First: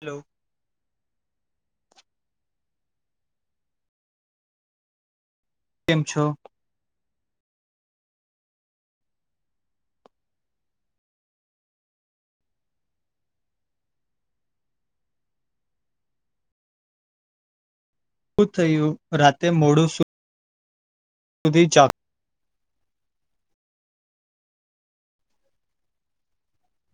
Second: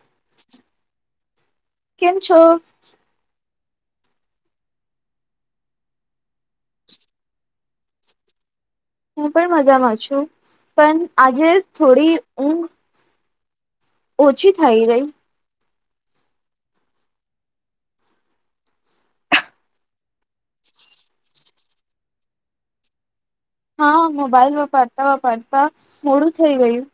Hello. કેમ છો? કેમ છો? હું પણ મજામાં છું પન આજે થોડી ઊંઘ ઓછી થઈ ગઈ. શું થયું રાતે મોડું સુધી જાગ હા મોબાઈલ વપરતા વપરતા મોડું થઈ ગયું.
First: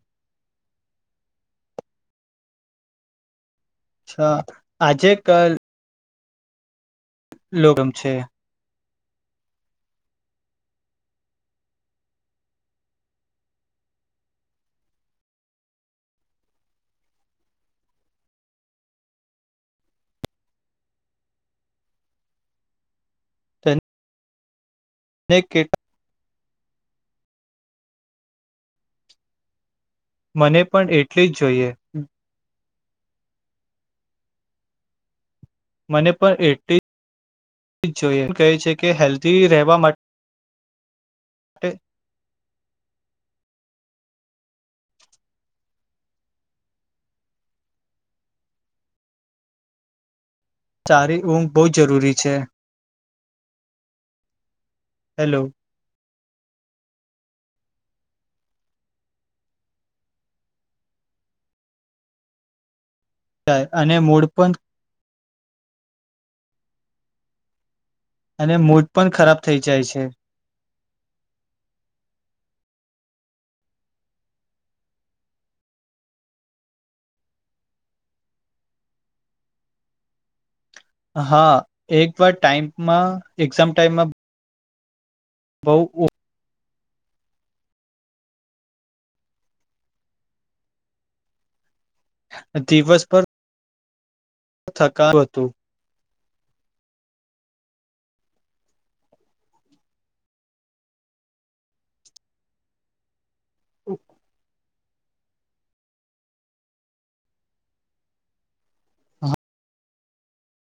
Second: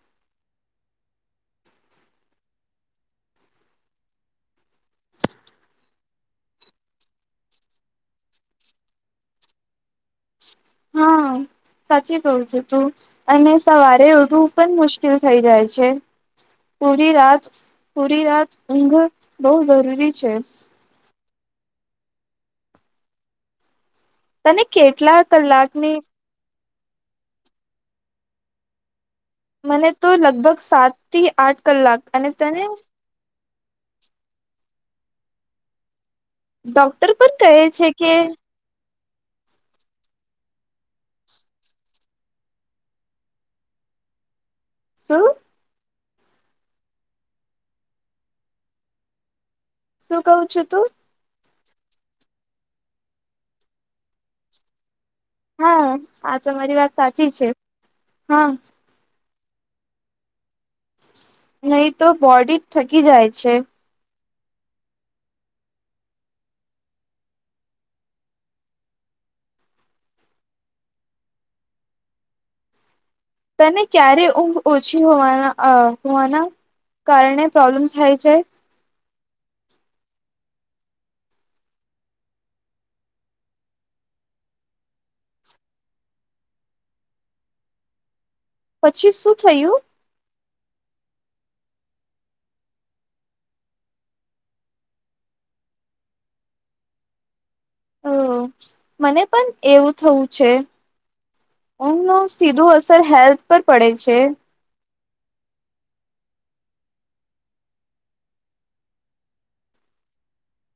અચ્છા આજે કલ લોગમ છે. હા [inaudible] સાચી ગઉુ જો તુ અને સવારે ઉઠવુ પણ મુશ્કેલ થઈ જાય છે. પૂરી રાત પૂરી રાત ઊઘ બહુ જરૂરી છે. તને કેટલા તને કેટ કલાકની મને તો લગભગ મને પણ સાત એટલી થી જ આઠ જોઈએ કલાક અને તને મને પણ એટલી ડોક્ટર પણ કહે છે કે જોઈ એ કહે છે કે હેલ્ધી રહેવા માટે શુ શું કઉ છુ, તુ ચારે ઘ બહુ જ જરૂરી છે. હેલો હા આ તમારી વાત સાચી છે, હા નહી તો બોડી થકી જાય. છે જાય અને મૂળ પણ અને મડ પણ ખરાબ થઈ જાય છે. તને ક્યારે ઊંઘ ઓછી હોવાના હોવાના કારણે પ્રોબ્લેમ્સ થય છે. હા એક વાર ટાઈમમા એક્ઝામ ટાઈમમા બવ ઓ પછી શું થયુ. દિવસ પર થકાવ હતુ. હ મને પણ એવું થવુ છે. ઊમ નો સીધો અસર હેલ્થ પર પડે છે.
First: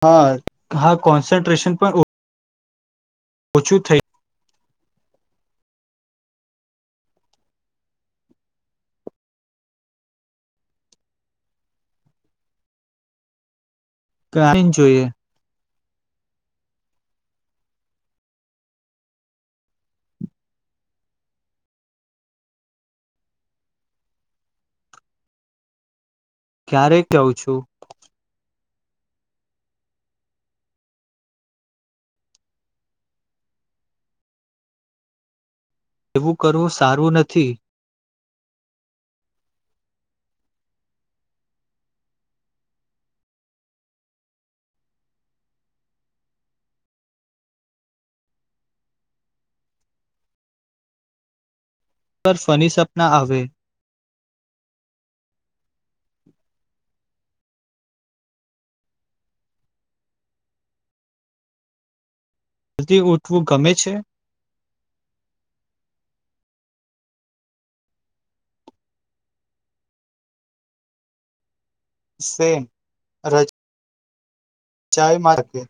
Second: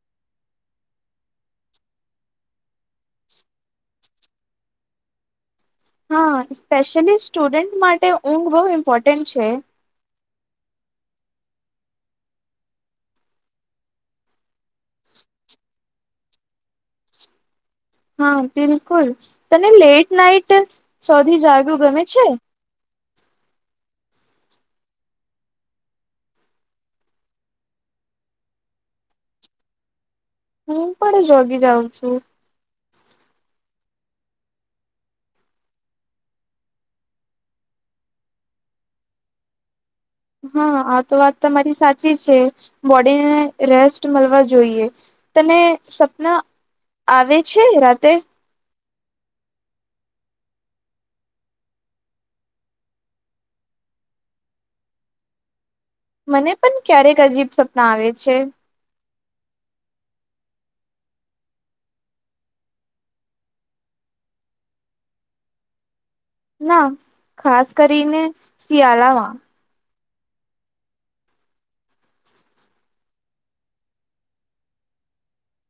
હા હા કોન્સન્ટ્રેશન પણ ઓ ઓછું થઈ. હા સ્પેશિયલી સ્ટુડન્ટ માટે ઊંઘ બહુ ઇમ્પોર્ટન્ટ છે. કા ઈ જોઈએ. હા બિલકુલ. તને લેટ નાઈટ સોધી જાગ્યું ગમે છે. ક્યારે કવું છુ. હું પણ જોગી જાઉ છુ. એવુ કરવુ સારુ નથી. હા આ તો વાત તમારી સાચી છે. બોડીને રેસ્ટ મલવો જોઈએ. તને સપના આવે છે, રાતે પર ફની સપના આવે મને પણ ક્યારેક અજીબ સપના આવે છે. થી ઉઠવું ગમે છે. ના ખાસ કરીને શિયાલામા સેમ રજ ચાય માર્કે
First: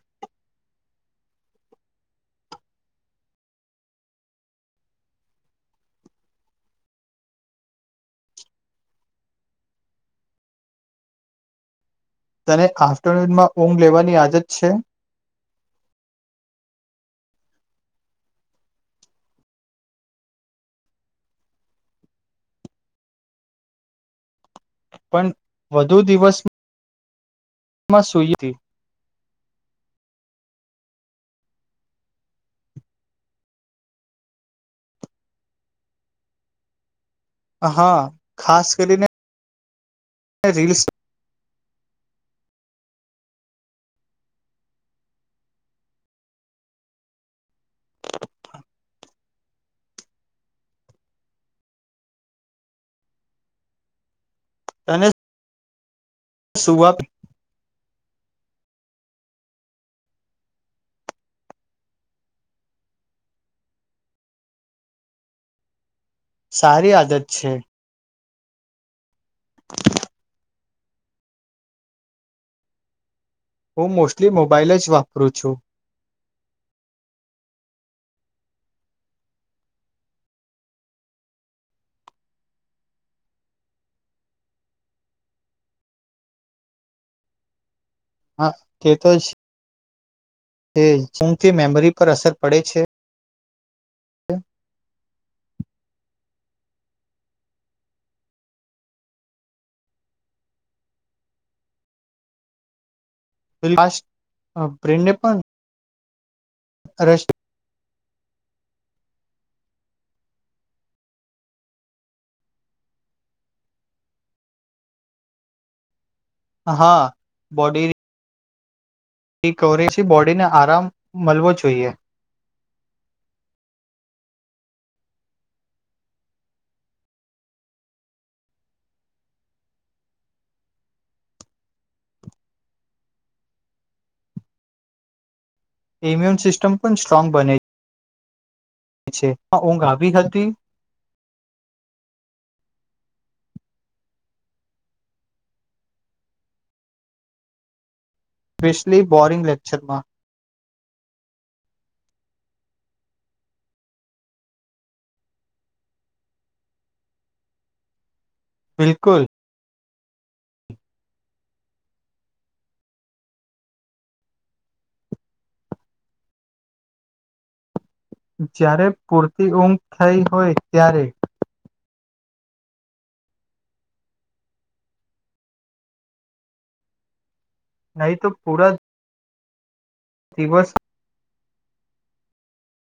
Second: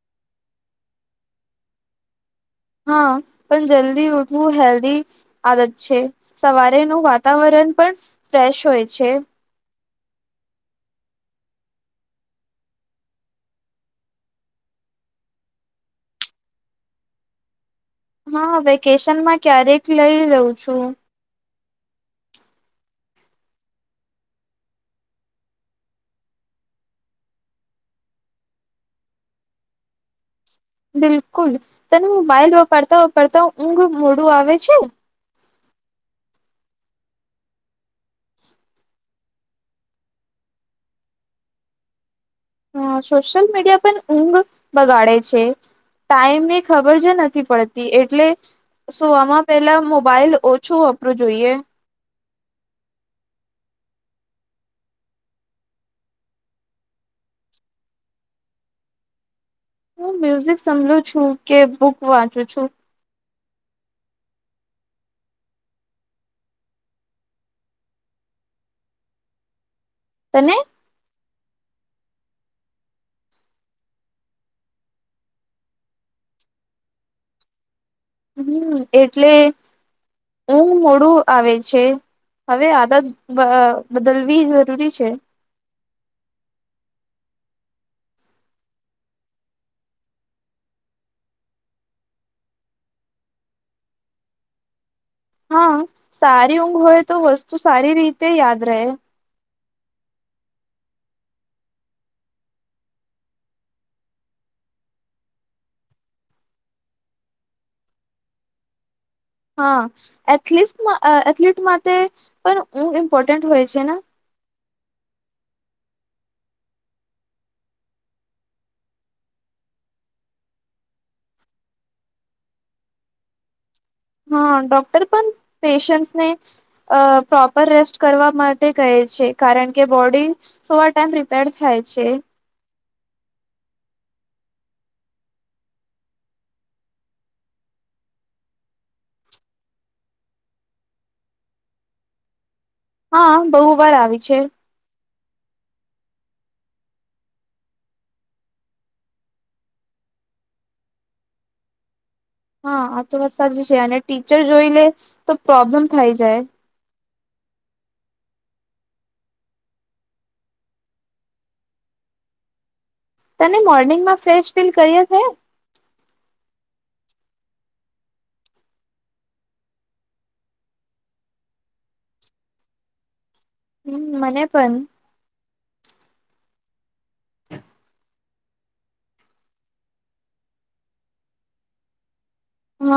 હા પણ જલ્દી ઉઠવું હેલ્ધી આદત છે, સવારેનુ વાતાવરણ પણ ફ્રેશ હોય છે. તને આફ્ટરનૂનમાં ઊંઘ લેવાની આદત છે. હા વેકેશનમાં ક્યારેક લઈ રવ છુ. પણ વધુ દિવસ મા સુઈ તી બિલકુલ તનેું બઇલ વપરતા વપરતા ઊંઘ મોડું આવે છે. હા ખાસ કરીને રીલસ હ સોશલ મીડિયા પણ ઊંઘ બગાડે છે. ટાઈમે ખબર જ નથી પડતી એટલે સુવામાં પેલા મોબાઈલ ઓછું વાપરું જોઈએ. તને સુવા પે હું મ્યુઝિક સમલુ છું, કે બુક વાંચું છું. સારી આદત છે. તને હું મોસ્ટલી મોબાઈલ જ વાપરું છું. હમ એટલે ઊ મોડું આવે છે. હવે આદત બ બદલવી જરૂરી છે. હા તે તો જ [inaudible] ઉકથી મેમરી પર અસર પડે છે. હા સારી ઊંઘ હોય તો વસ્તુ સારી રીતે યાદ રહે. ફાસ્ટ બ્રેનને પણ [unintelligible] રશ હા એથલીસમા અ એથ્લીટ માટે પણ ઇમ્પોર્ટન્ટ હોય છે, ને હા બોડી એ કવરે છે, બોડી ને આરામ મલવો જોઈએ. હા ડોક્ટર પણ પેેશન્સને અ પ્રોપર રેસ્ટ કરવા માટે કહે છે, કારણ કે બોડી સોવા ટાઈમ રિપેર થાય છે. ઈમ્યુન સિસ્ટમ પણ સ્ટ્રોંગ બને છે, ઊંઘ આવી હતી હ બો વાર આવી છે. સ્પેશલી બોરિંગ લેક્ચરમાં હા આ તો વાત સાચી છે, અને ટીચર જોઈ લે તો પ્રોબ્લેમ થઈ જાય બિલકુલ તને મોર્નિંગમાં ફ્રેશ ફીલ કરીએ હે જ્યારે પૂરતી ઊંઘ થઈ હોય ત્યારે હમ મને પન નહી તો પૂરા દિવસ હ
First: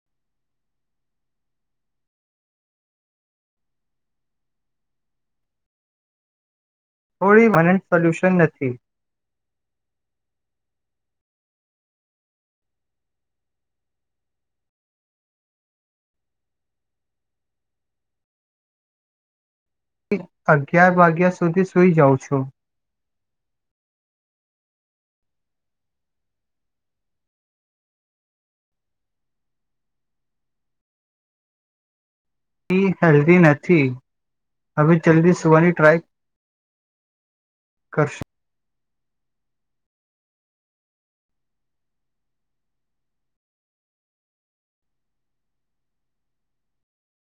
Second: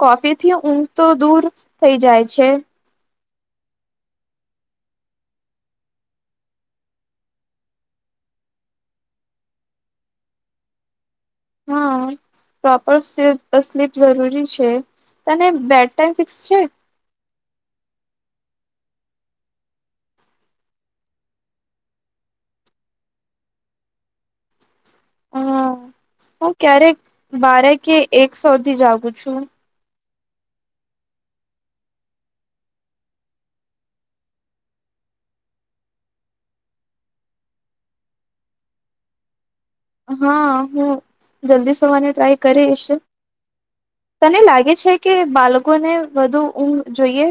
કોફીથી ઊંઘ તો દૂર થઈ જાય છે. થોડી [unintelligible] સોલયુશન નથી. હ. પ્રોપર સ્લી સ્લીપ જરૂરી છે, તને બેડ ટાઈમ ફિક્સ છે. અગિયાર વાગ્યા સુધી સુઈ જાઉં છો હા હું ક્યારેક બારે કે એક સોથી જાગું છું એ હેલ્ધી નથી હવે જલ્દી સુવાની ટ્રાય કરસ હા હું જલ્દી સુવાની ટ્રાય કરીશ તને લાગે છે, કે બાલકોને વધુ ઊંઘ જોઈએ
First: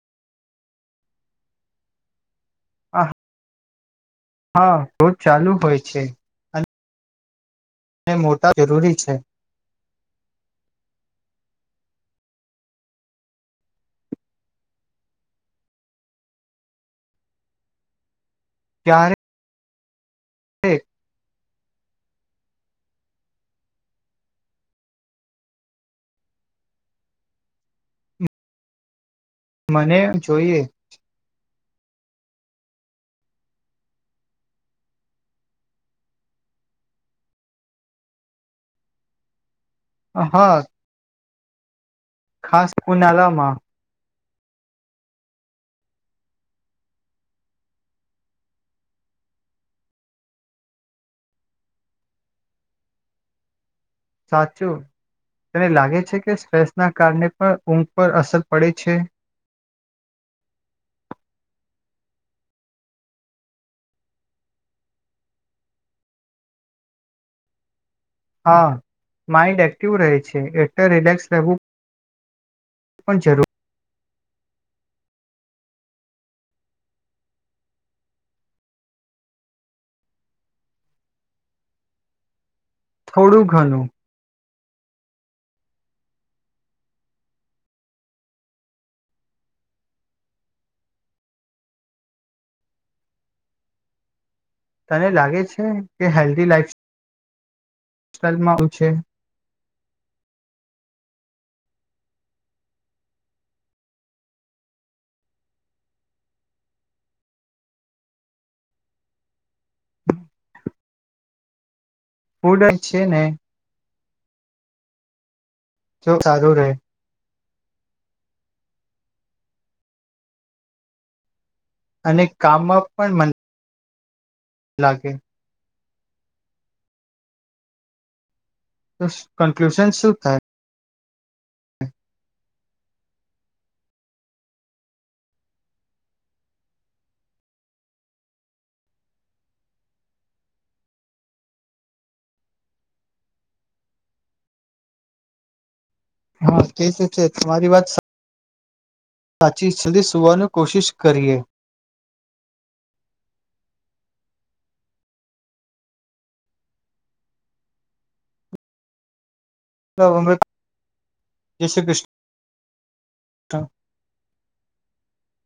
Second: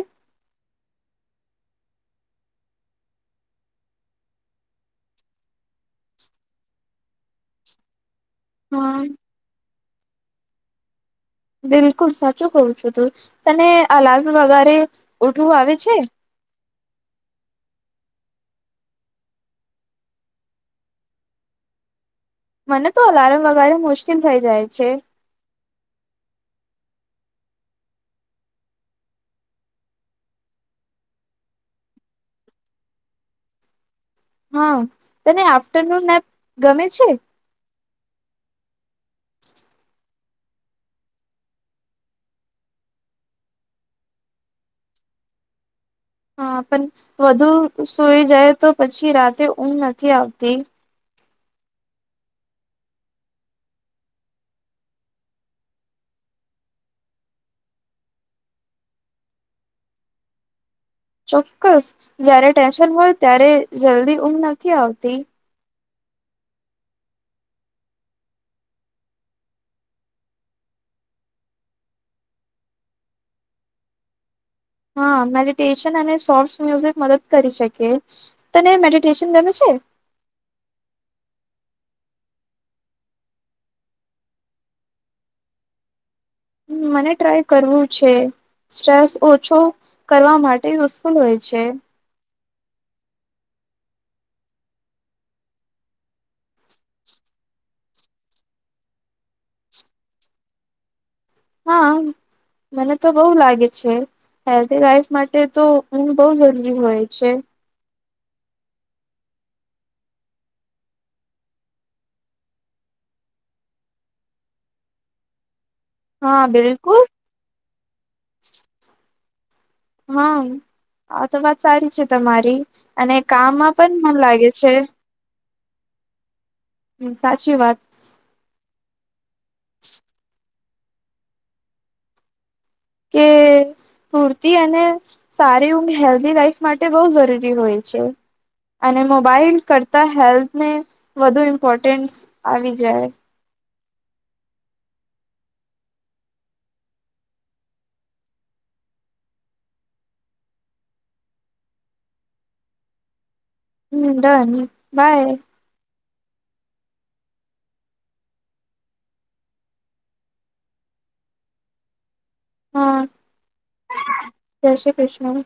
હા રોજ ચાલુ હોય છે. ને મોટા હા જરૂરી છે. બિલકુલ સાચું કઉ છું તું તને [unintelligible] વગારે ઉઠવું આવે છે. ક્યારે એ મને તો અલાર્મ વગારે મુશ્કેલ થઈ જાય છે. મને જોઈએ હા તને આફ્ટરનૂન ના ગમે છે. હા ખાસ ઉનાળા માં હા પણ વધુ સઈ જાય તો પછી રાતે ઊંઘ નથી આવતી સાચું તને લાગે છે કે સ્ટ્રેસ ના કારણે પણ ઊંઘ પર અસર પડે છે ચોક્કસ જારે ટેન્શન હોય ત્યારે જલ્દી ઊંઘ નથી આવતી હા માઇન્ડ એક્ટિવ રહે છે એટલે રિલેક્સ રહેવું પણ જરૂર હા મેડિટેશન અને સોફ્ટ મ્યુઝિક મદદ કરી શકે તને મેડિટેશન ગમે છે થોડું ઘાનુ મને ટ્રાય કરવું છે સ્ટ્રેસ ઓછો કરવા માટે યુઝફુલ હોય છે તને લાગે છે કે હેલ્ધ લાઈફ સ્ટાઇલ મા આવ છે હા મને તો બઉુ લાગે છે હેલ્ધ વાઇફ માટે તો ઊઘ બઉ જરૂરી હોય છે ફૂડ જ છે ને જો હા સારું રહે બિલકુલ હા આ તો વાત સારી છે અને તમારી કામમાં અને પણ મન કામમાં પણ મમ લાગે છે લાગે હમ્મ સાચી વાત તો કન્ક્લુશન શું થાય સ્ૂરતી અને સારી ઊંઘ હેલ્ધી લાઈફ માટે બહ જરૂરી હોય છે અને મોબાઈલ કરતાં હેલ્થને વધુ ઇમ્પોર્ટન્સ આવી જાય હા તે શું છે તમારી વાત સાચી જલ્દી સુવાનું કોશિશ કરીએ હ ડન બાય તો અ જાય શ્રી ક્રિષ્ના હા જય શ્રી કૃષ્ણ